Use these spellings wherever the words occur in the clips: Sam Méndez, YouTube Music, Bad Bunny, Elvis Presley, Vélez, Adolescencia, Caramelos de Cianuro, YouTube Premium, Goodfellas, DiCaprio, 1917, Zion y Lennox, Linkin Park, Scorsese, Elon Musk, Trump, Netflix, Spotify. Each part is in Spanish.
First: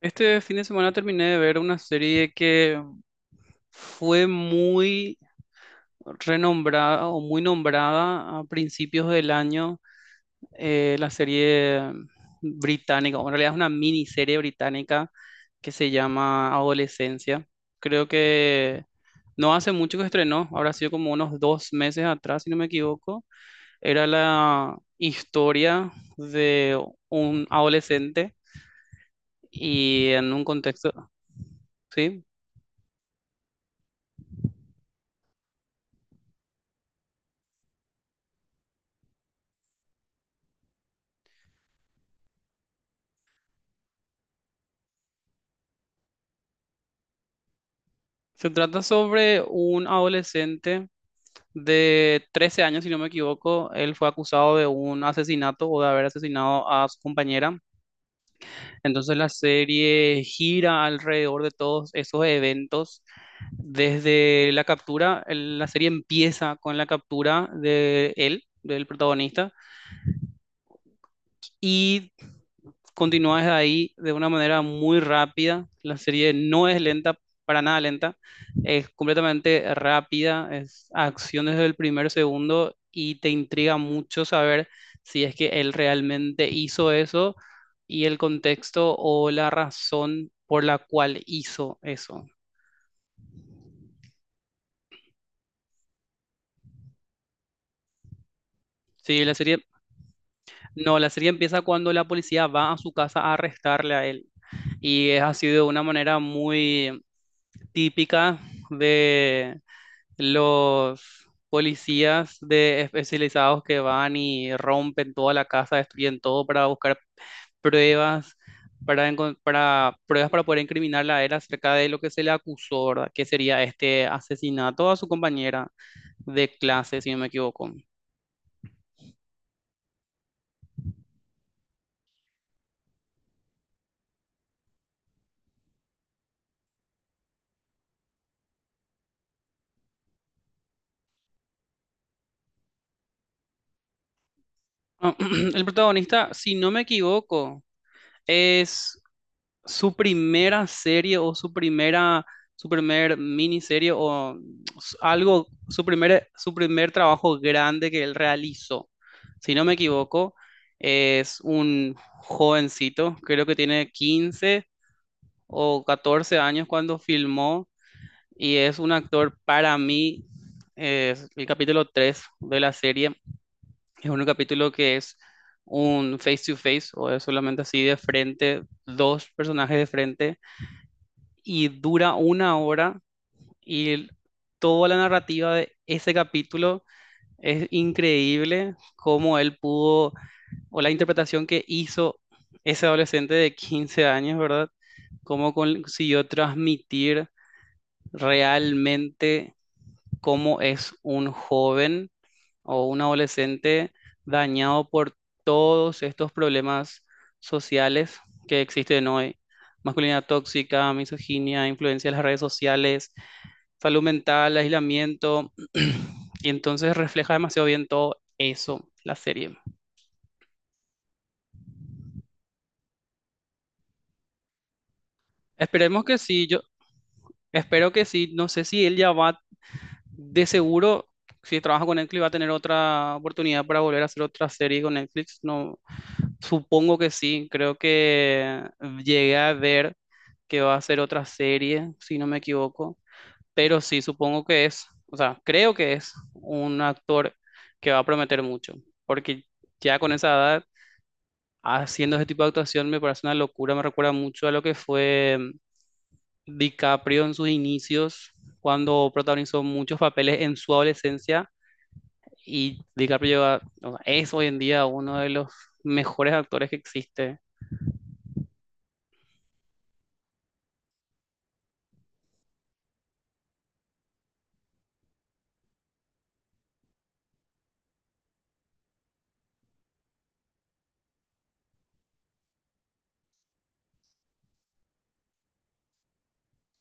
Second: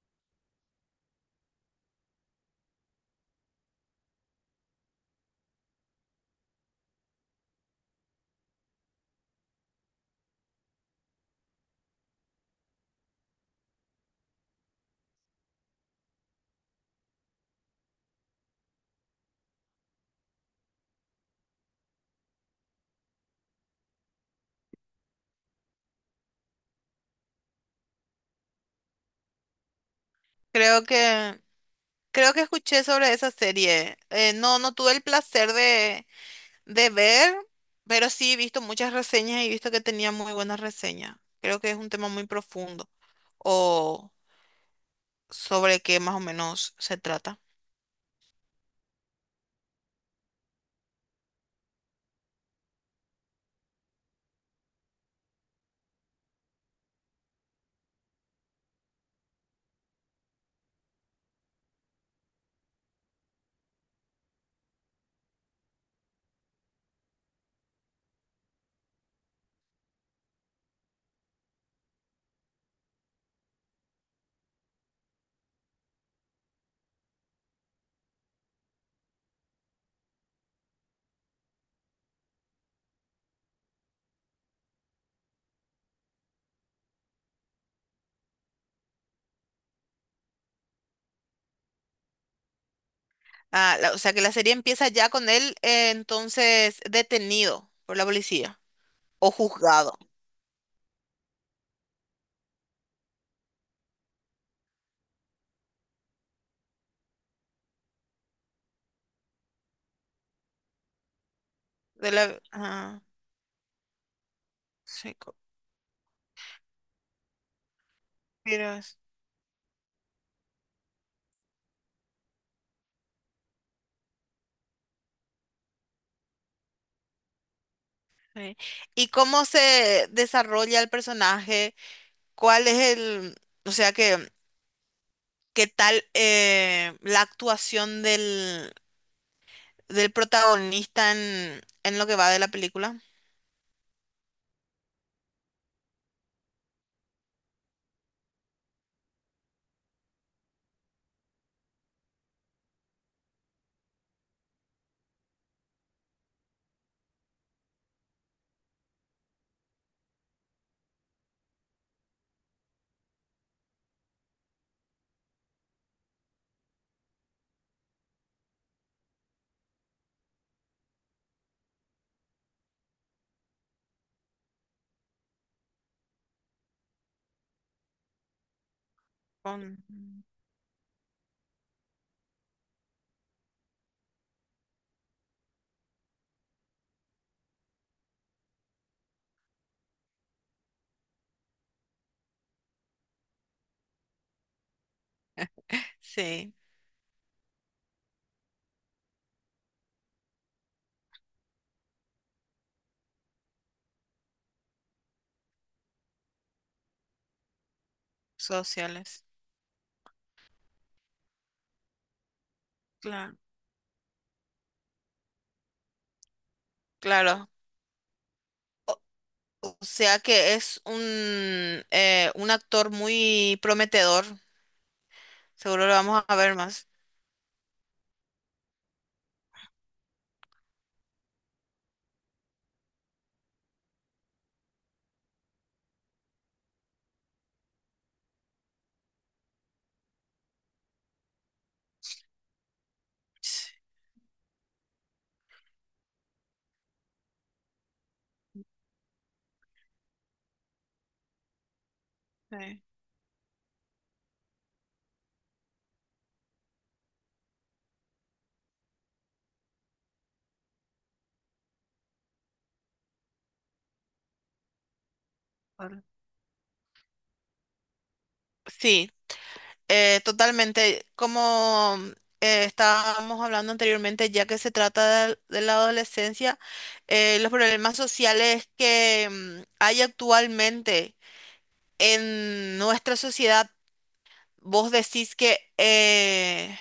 Este fin de semana terminé de ver una serie que fue muy renombrada o muy nombrada a principios del año, la serie británica, o en realidad es una miniserie británica que se llama Adolescencia. Creo que no hace mucho que estrenó, habrá sido como unos dos meses atrás, si no me equivoco. Era la historia de un adolescente y en un Creo contexto, que, ¿sí? creo que escuché sobre esa serie. No, no tuve el placer de ver, pero sí he visto muchas reseñas y he visto que tenía muy buenas reseñas. Creo que es un tema muy profundo o sobre qué más o menos se trata. Se trata sobre un adolescente de 13 años, si no me equivoco. Él fue acusado de un asesinato o de haber asesinado a su compañera. Entonces la serie gira alrededor de todos esos eventos. Desde la captura, la serie empieza con la captura de él, del protagonista, y continúas de ahí de una manera muy rápida. La serie no es lenta, para nada lenta, es completamente rápida, es acción desde el primer segundo y te intriga mucho saber si es que él realmente hizo eso y el contexto o la razón por la cual hizo eso. Ah, la- o sea que la serie empieza ya con él entonces detenido por la policía Sí, o juzgado. no, la serie empieza cuando la policía va a su casa a arrestarle a él y es así de una manera muy típica de los De policías la, de ah, especializados que van y rompen sí, toda co- la casa, destruyen todo para buscar pruebas, pero- es- para pruebas para poder incriminarla a él acerca de lo que se le acusó, ¿verdad? Que sería este asesinato a su compañera de clase, si no me equivoco. sí. ¿Y cómo se desarrolla el personaje? ¿Cuál es el... O sea que qué tal la actuación del, del protagonista en lo que va de la película. El protagonista, si no me equivoco, es su primera serie o su primera, su primer miniserie o algo, su primer trabajo grande que él realizó. Si no me equivoco, es un jovencito, creo que tiene 15 o 14 años cuando filmó y es un actor para mí, es el capítulo 3 de la serie, es un capítulo que es un face to face o es solamente así de frente, dos personajes Con- de frente y dura una hora y toda la narrativa de ese capítulo es increíble cómo él pudo o la interpretación que hizo ese adolescente de 15 años, ¿verdad? Cómo consiguió Sí, transmitir realmente cómo es un joven o un adolescente dañado por todos estos problemas sociales que existen sociales. hoy. Masculinidad tóxica, misoginia, influencia de las redes sociales, Claro. salud mental, aislamiento. Y entonces refleja Claro. demasiado bien todo eso, la serie. O sea que es un actor muy prometedor. Seguro lo Esperemos que vamos a sí, ver yo más. espero que sí. No sé si él ya va, de seguro, si trabaja con Netflix, va a tener otra oportunidad para volver a hacer otra serie con Netflix. No, supongo que sí, creo que llegué a ver que va a ser otra serie, si no me equivoco, Sí. pero sí, supongo que es, o sea, creo que es un actor que va a prometer mucho, porque ya con esa edad, haciendo ese tipo de Sí, actuación me parece una locura, me recuerda mucho a lo que fue DiCaprio en sus inicios, cuando protagonizó muchos papeles en su adolescencia, y o sea, es hoy en día uno de los claro. mejores actores que existe. Sí, totalmente, como estábamos hablando anteriormente, ya que se trata de la adolescencia, los problemas sociales que hay actualmente en nuestra sociedad, vos decís que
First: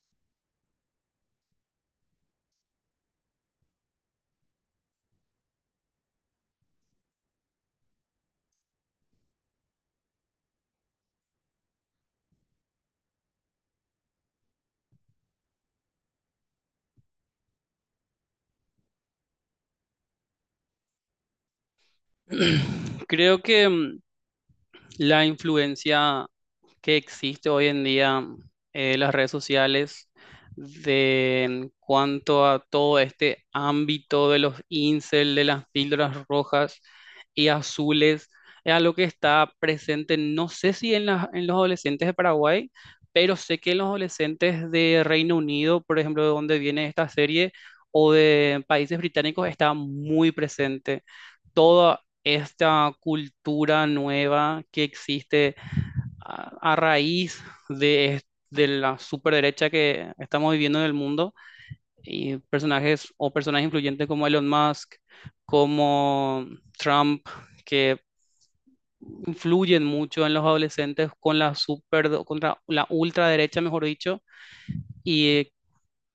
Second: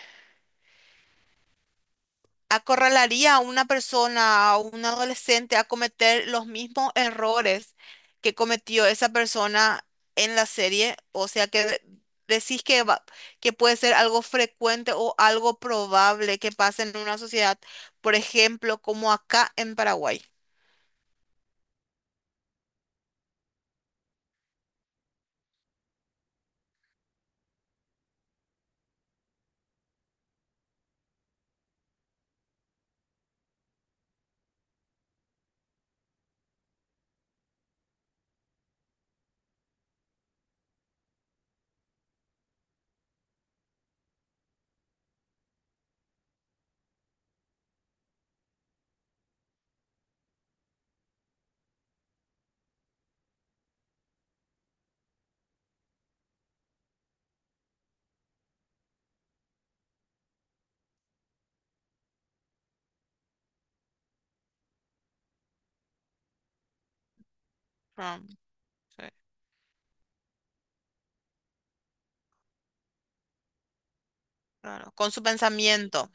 acorralaría a una persona, a un adolescente, a cometer los mismos errores que cometió esa persona en la serie. O sea que de- decís que va- que puede ser algo frecuente o algo probable que pase en una sociedad, por ejemplo, como acá en Paraguay. Creo que la influencia que existe hoy en día, las redes sociales, de en cuanto a todo este ámbito de los incel, de las píldoras rojas y azules, es algo que está presente, no sé si en los adolescentes de Paraguay, pero sé que en los adolescentes de Reino Unido, por ejemplo, de donde viene esta serie, o de países británicos, está muy presente. Todo esta cultura nueva que existe a raíz de la superderecha que estamos viviendo en el mundo y personajes o personajes influyentes como Elon Musk, como Trump, que Ah, sí, influyen mucho en los adolescentes con contra la ultraderecha, mejor dicho, claro, con su y pensamiento,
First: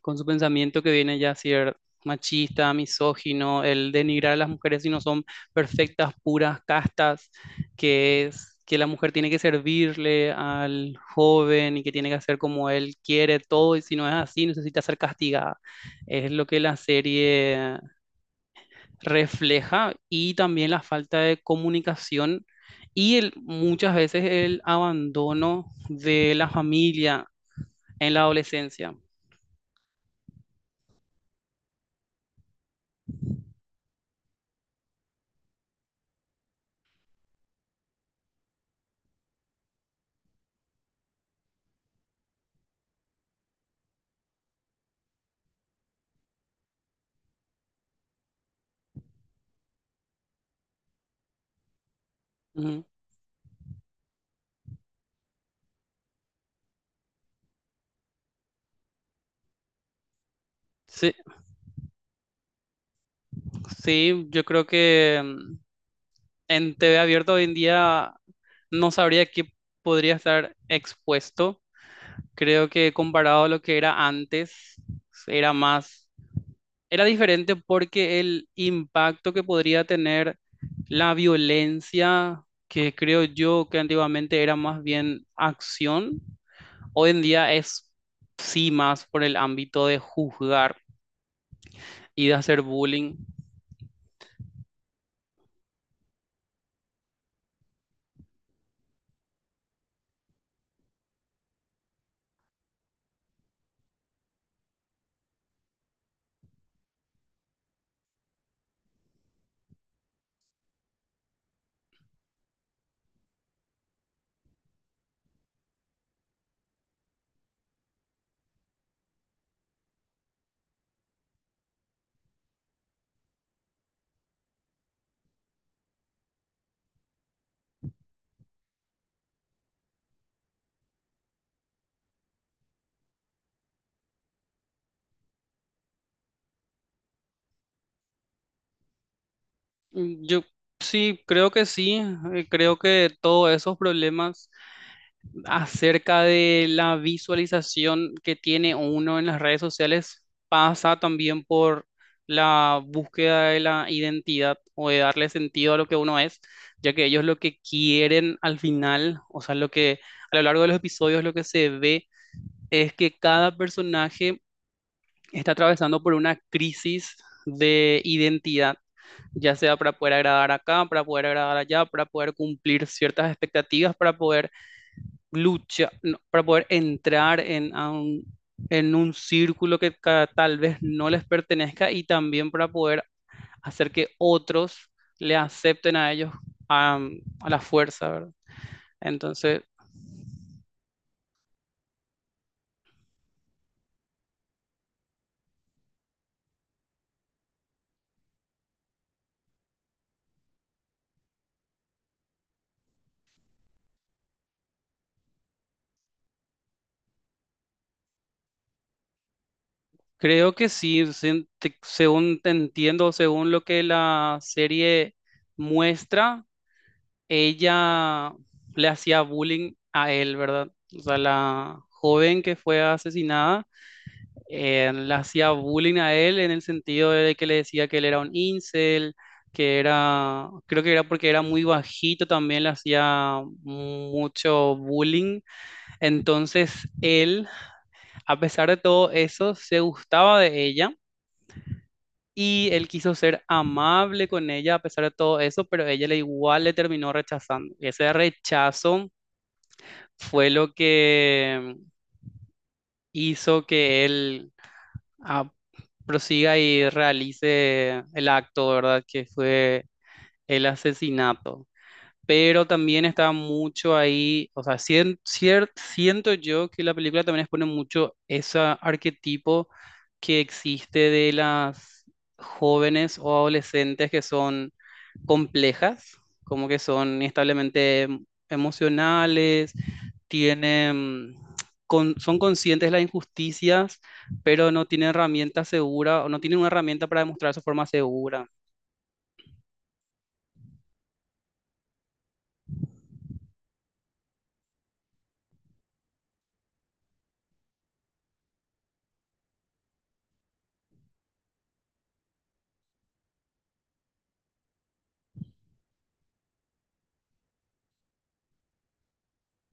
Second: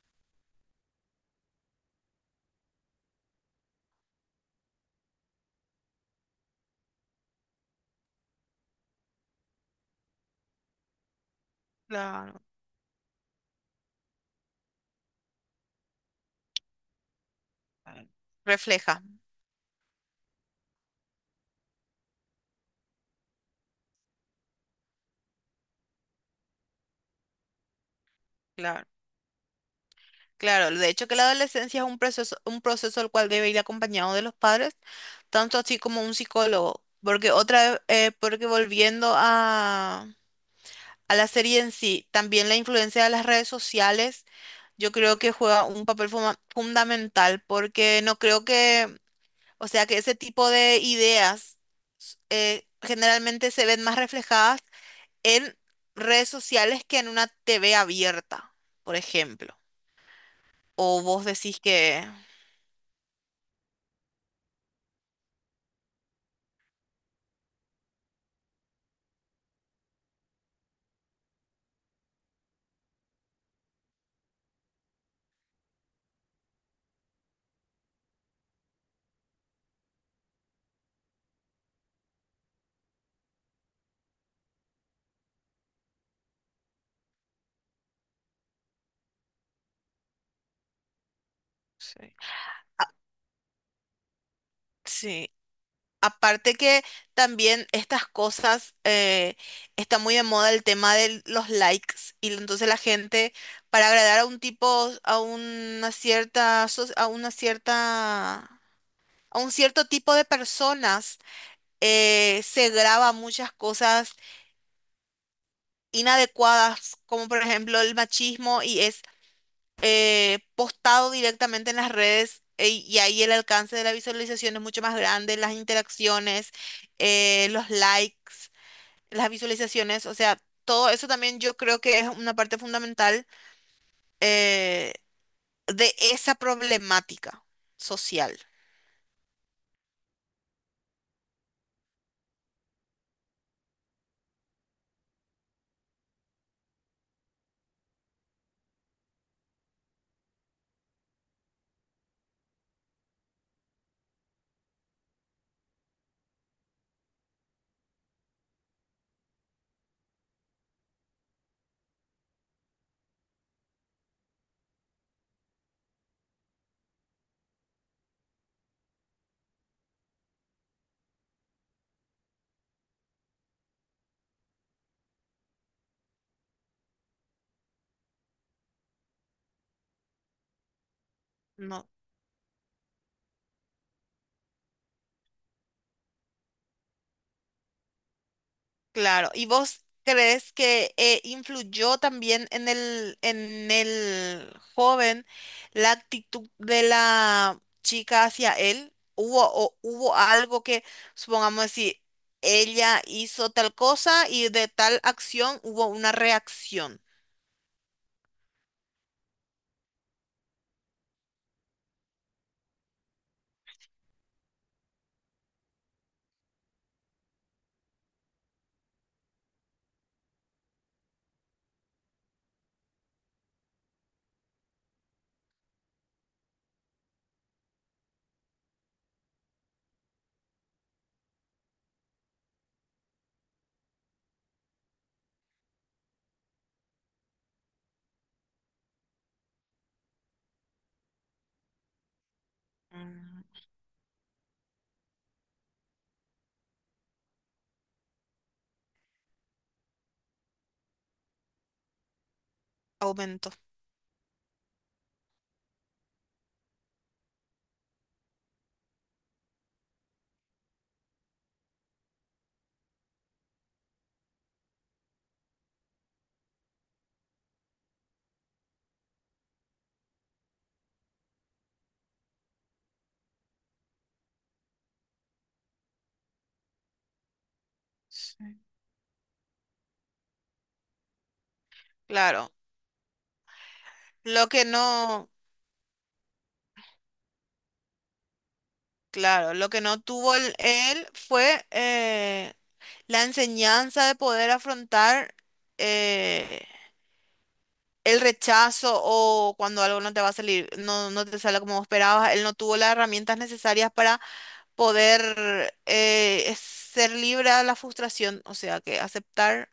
con su pensamiento que viene ya a ser machista, misógino, el denigrar a las mujeres si no son perfectas, puras, castas, que es que la mujer tiene que servirle al joven y que tiene que hacer claro, como él quiere todo y si no es así necesita ser castigada. Es lo que la serie refleja. refleja, y también la falta de comunicación y muchas veces el abandono de la familia en la Claro. adolescencia. Claro, de hecho que la adolescencia es un proceso el cual debe ir acompañado de los padres, tanto así como un psicólogo, porque otra vez, porque volviendo a la serie en sí, también la influencia de las redes sociales, yo creo que juega un papel fuma- fundamental, porque no creo que, o sea, que ese tipo de ideas Ujú. generalmente se ven más reflejadas en redes sociales que en una TV abierta, por ejemplo. O Sí, vos decís que... sí, yo creo que en TV abierta hoy en día no sabría qué podría estar expuesto. Creo que comparado a lo que era antes, era más, era diferente porque el impacto que podría tener la violencia, que creo yo que antiguamente era más bien acción, hoy en día es sí más por el ámbito de juzgar Sí. y de hacer bullying. Sí. Aparte que también estas cosas está muy de moda el tema de los likes y entonces la gente para agradar a un tipo, a una cierta, so- a una cierta, a un cierto tipo de personas se graba muchas cosas inadecuadas como por ejemplo el machismo y es postado directamente en las redes e- y ahí el alcance de la visualización es mucho más grande, las interacciones, los likes, las visualizaciones, o sea, todo eso también yo creo que es una parte fundamental eh, de esa problemática social. Yo sí. Creo que todos esos problemas acerca de la visualización que tiene uno en las redes sociales pasa también por la búsqueda de la identidad o de darle sentido a lo que uno es, ya que ellos lo que quieren al final, o sea, lo que a lo largo de los episodios lo que se ve es que cada personaje está atravesando por una crisis de identidad ya sea para poder agradar acá, para poder agradar allá, para poder cumplir ciertas expectativas, para poder luchar, no, para poder entrar en un círculo que tal vez no les ¿No? pertenezca y también para poder hacer que otros le acepten a ellos, a la fuerza, ¿verdad? Claro, ¿y Entonces, vos crees que influyó también en el joven la actitud de la chica hacia él? ¿Hubo, o, hubo algo que, supongamos, decir ella hizo tal cosa y de tal acción hubo una reacción? creo que sí, según te entiendo, según lo que la serie muestra, ella le hacía bullying a él, ¿verdad? O sea, la joven que fue asesinada, le hacía bullying a él en el sentido de que le decía que él era un incel, creo que era porque era muy bajito, también le hacía mucho bullying. Entonces él, a pesar de todo eso, se gustaba de ella. Y él quiso ser amable con ella a pesar de todo eso, pero ella le igual le terminó rechazando. Y ese rechazo fue lo que Aumento. hizo que él, ah, prosiga y realice el acto, ¿verdad? Que fue el asesinato, pero también está mucho ahí, o sea, siento yo que la película también expone mucho ese arquetipo que existe de las jóvenes o adolescentes que son complejas, como que son establemente Sí. emocionales, tienen, son Claro, conscientes de las injusticias, lo que pero no tienen no, herramientas seguras o no tienen una herramienta para demostrar su forma segura. claro, lo que no tuvo el- él fue la enseñanza de poder afrontar eh, el rechazo o cuando algo no te va a salir, no, no te sale como vos esperabas, él no tuvo las herramientas necesarias para poder es- ser libre de la frustración, o sea, que aceptar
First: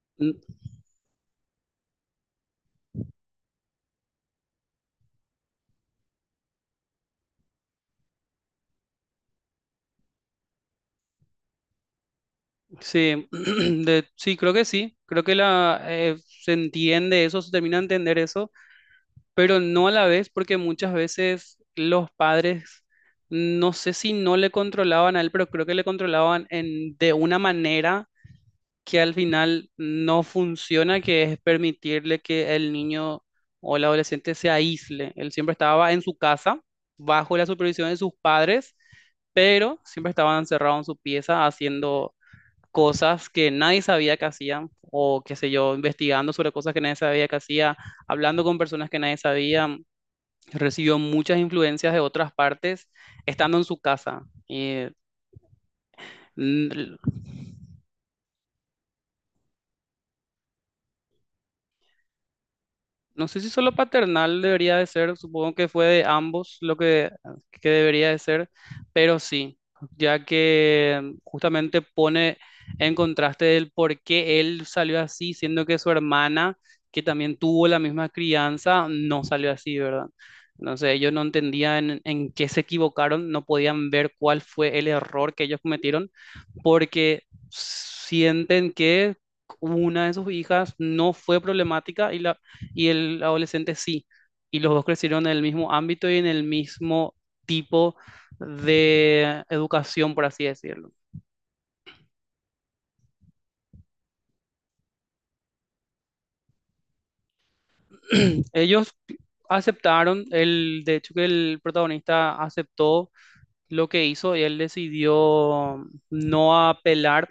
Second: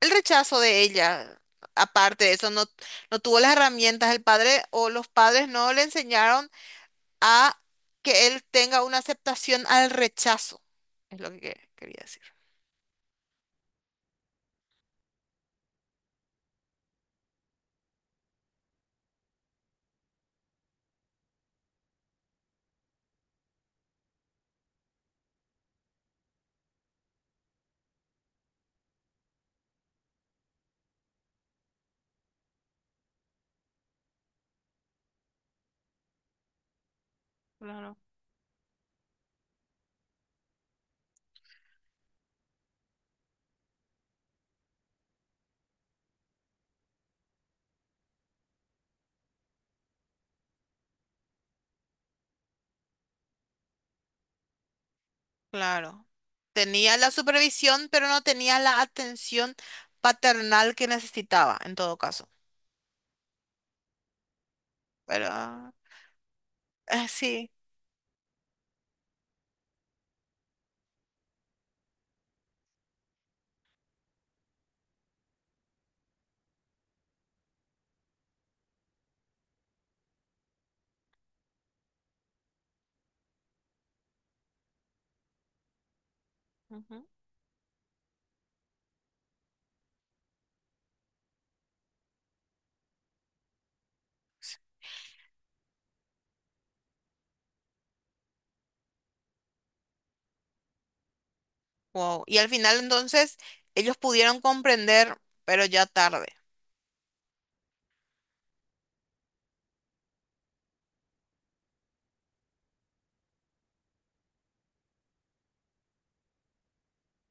el rechazo de ella. Aparte de eso, no, no tuvo las herramientas el padre o los padres no le enseñaron a que él tenga una aceptación al rechazo, es lo que quería decir. Sí, sí. Creo que se entiende eso, se termina de entender eso, pero no a la vez, porque muchas veces los padres, no sé si no le controlaban a él, pero creo que le controlaban de una manera que al final no funciona, que es permitirle que el niño o el adolescente se aísle. Él siempre estaba en su casa, bajo la supervisión de Claro. sus padres, pero siempre estaba encerrado en su pieza haciendo cosas que nadie sabía que hacían, o qué sé yo, investigando sobre cosas que nadie sabía que hacía, hablando con personas que nadie sabía, recibió muchas influencias de otras partes, estando en su casa. Y Claro. mm, Tenía la supervisión, pero no tenía la atención paternal que necesitaba, en todo caso. no sé si solo paternal debería de ser, Pero supongo que fue de ambos lo que, sí. que debería de ser, pero sí, ya que justamente pone en contraste el por qué él salió así, siendo que su hermana, que también tuvo la misma crianza, no salió así, ¿verdad? Entonces ellos no entendían en qué se equivocaron, no podían ver cuál fue el error que ellos cometieron, Ujú. porque sienten que... una de sus hijas no fue problemática y el adolescente sí. Y los dos crecieron en el mismo ámbito y en el mismo tipo de educación, por así decirlo. Wow. Y al final entonces ellos pudieron comprender, pero ya tarde. Ellos aceptaron, de hecho que el protagonista aceptó lo que hizo y él decidió no apelar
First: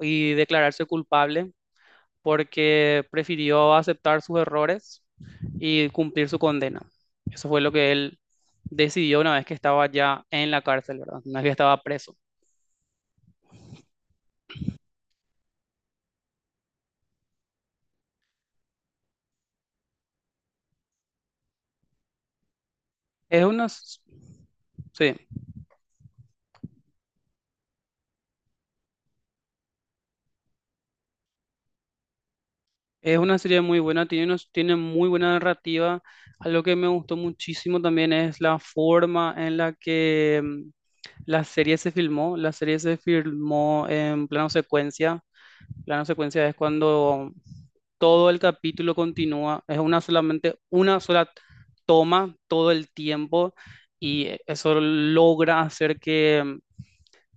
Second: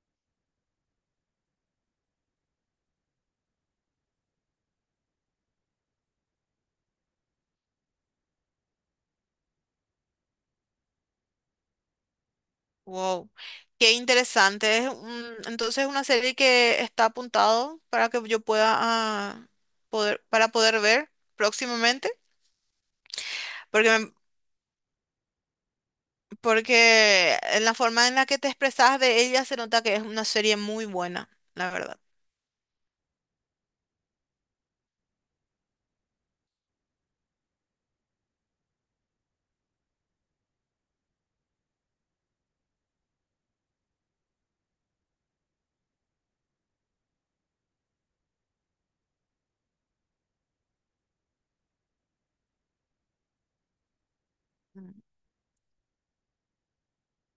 y declararse culpable porque prefirió aceptar sus errores y cumplir su condena. Eso fue lo que él decidió una vez que estaba ya en la cárcel, ¿verdad? Una vez que estaba preso. Wow. Qué interesante. Es un- entonces una serie que está apuntado para que yo pueda ah, poder, para poder ver próximamente. Es una, Porque, s- me- sí, porque en la forma en la que te expresas de ella se nota que es una serie muy buena, la verdad. es una serie muy buena, tiene muy buena narrativa. Algo que me gustó muchísimo también es la forma en la que, la serie se filmó. La serie se filmó en plano secuencia. Plano secuencia es cuando todo el capítulo continúa, es una solamente una sola toma todo el tiempo y eso Mm, logra hacer que,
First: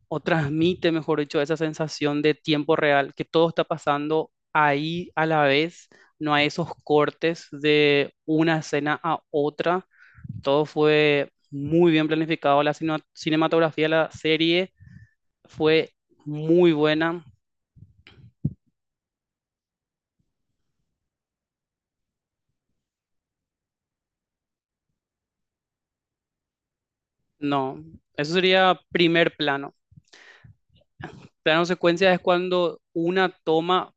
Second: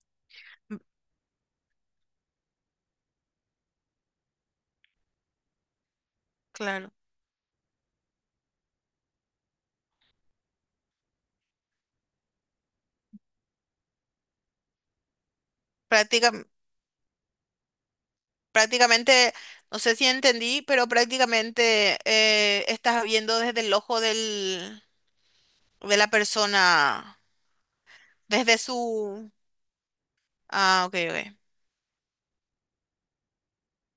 o transmite, mejor dicho, esa sensación de tiempo real, que todo está pasando ahí a la vez, no hay esos Claro, cortes de una escena a otra, todo fue muy bien planificado, la cinematografía de la serie fue Práctica- muy buena. prácticamente, no sé si entendí, pero prácticamente estás viendo desde el ojo del, de la persona, No, eso desde sería su... primer plano. Ah, ok, ok. Plano secuencia es cuando una toma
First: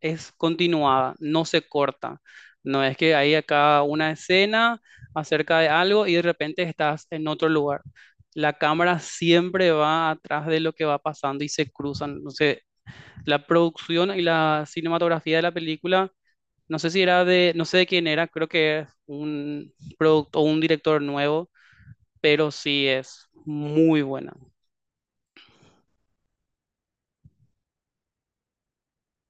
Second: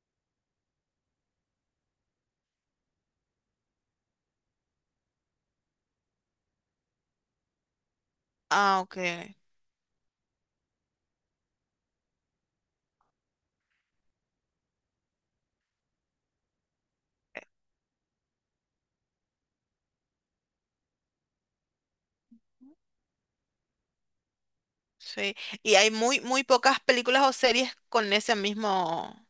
es continuada, no se corta. No es que hay acá una escena acerca de algo y de repente estás en otro lugar. La Ah, ok. cámara Ok. siempre va atrás de lo que va pasando y se cruzan. Entonces, la producción y la cinematografía de la película, no sé si era no sé de quién era, creo que es un producto o un director nuevo, pero sí es muy buena. Sí. Y hay muy, muy pocas películas o series con ese mismo,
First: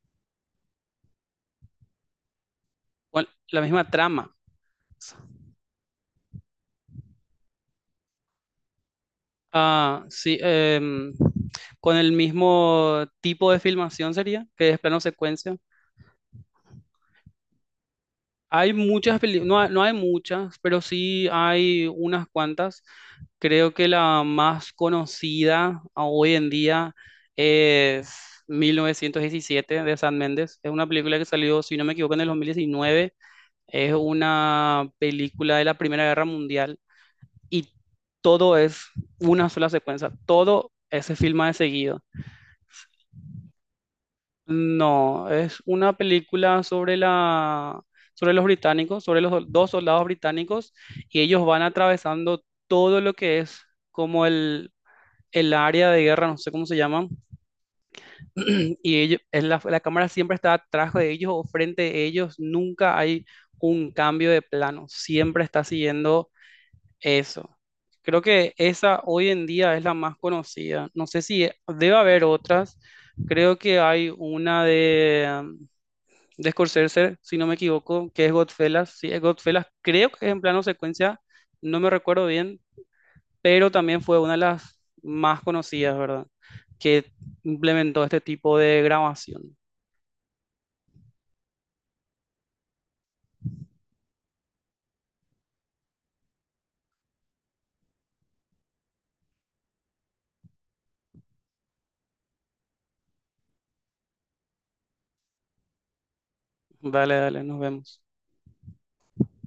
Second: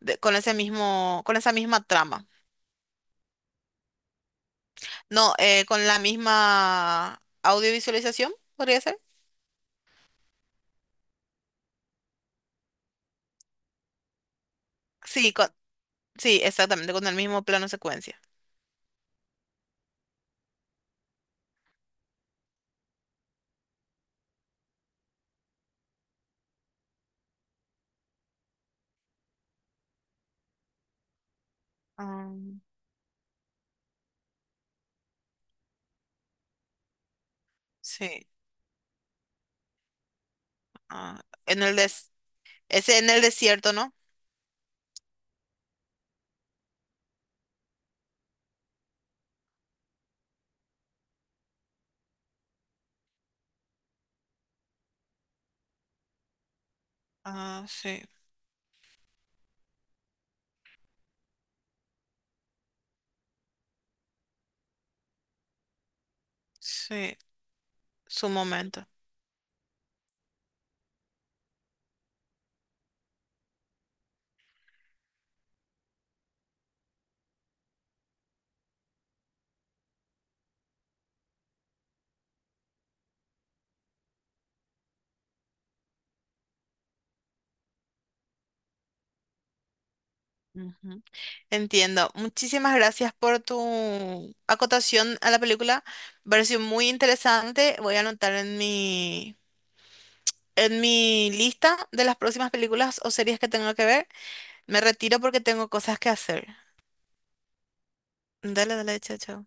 de- con ese mismo, con esa misma trama. Bueno, la misma trama. No, con la misma audiovisualización, podría ser. Ah, sí, con el mismo tipo de filmación sería, que es plano Sí, con, secuencia. sí, exactamente, con el mismo plano secuencia. Hay muchas películas, no, no hay muchas, pero sí hay unas cuantas. Creo que la más conocida, hoy en día, es 1917 de San Méndez. Es una película que salió, si no me equivoco, en el Ah, 2019. Es una película de la Primera Guerra Mundial y sí. todo es una sola secuencia. Todo se Ah, filma de en el seguido. des es en el desierto, ¿no? No, es una película sobre la, sobre los británicos, sobre los dos soldados británicos, y ellos van atravesando todo lo que es como el área de guerra, no sé cómo se llaman, Ah, sí, y ellos, la cámara siempre está atrás de ellos o frente de ellos, nunca hay un cambio de plano, siempre está siguiendo sí, eso. Creo su que momento. esa hoy en día es la más conocida. No sé si debe haber otras. Creo que hay una de Scorsese, si no me equivoco, que es Godfellas. Sí, es Godfellas. Creo que es en plano secuencia, no me recuerdo bien, pero también fue una de las más conocidas, ¿verdad? Que implementó este tipo de grabación. Ujú. Entiendo. Muchísimas gracias por tu acotación a la película. Me pareció muy interesante. Voy a anotar en mi lista de las próximas películas o series que tengo que ver. Me retiro porque tengo cosas que hacer. Dale, dale, nos vemos. Dale, dale, chao, chao.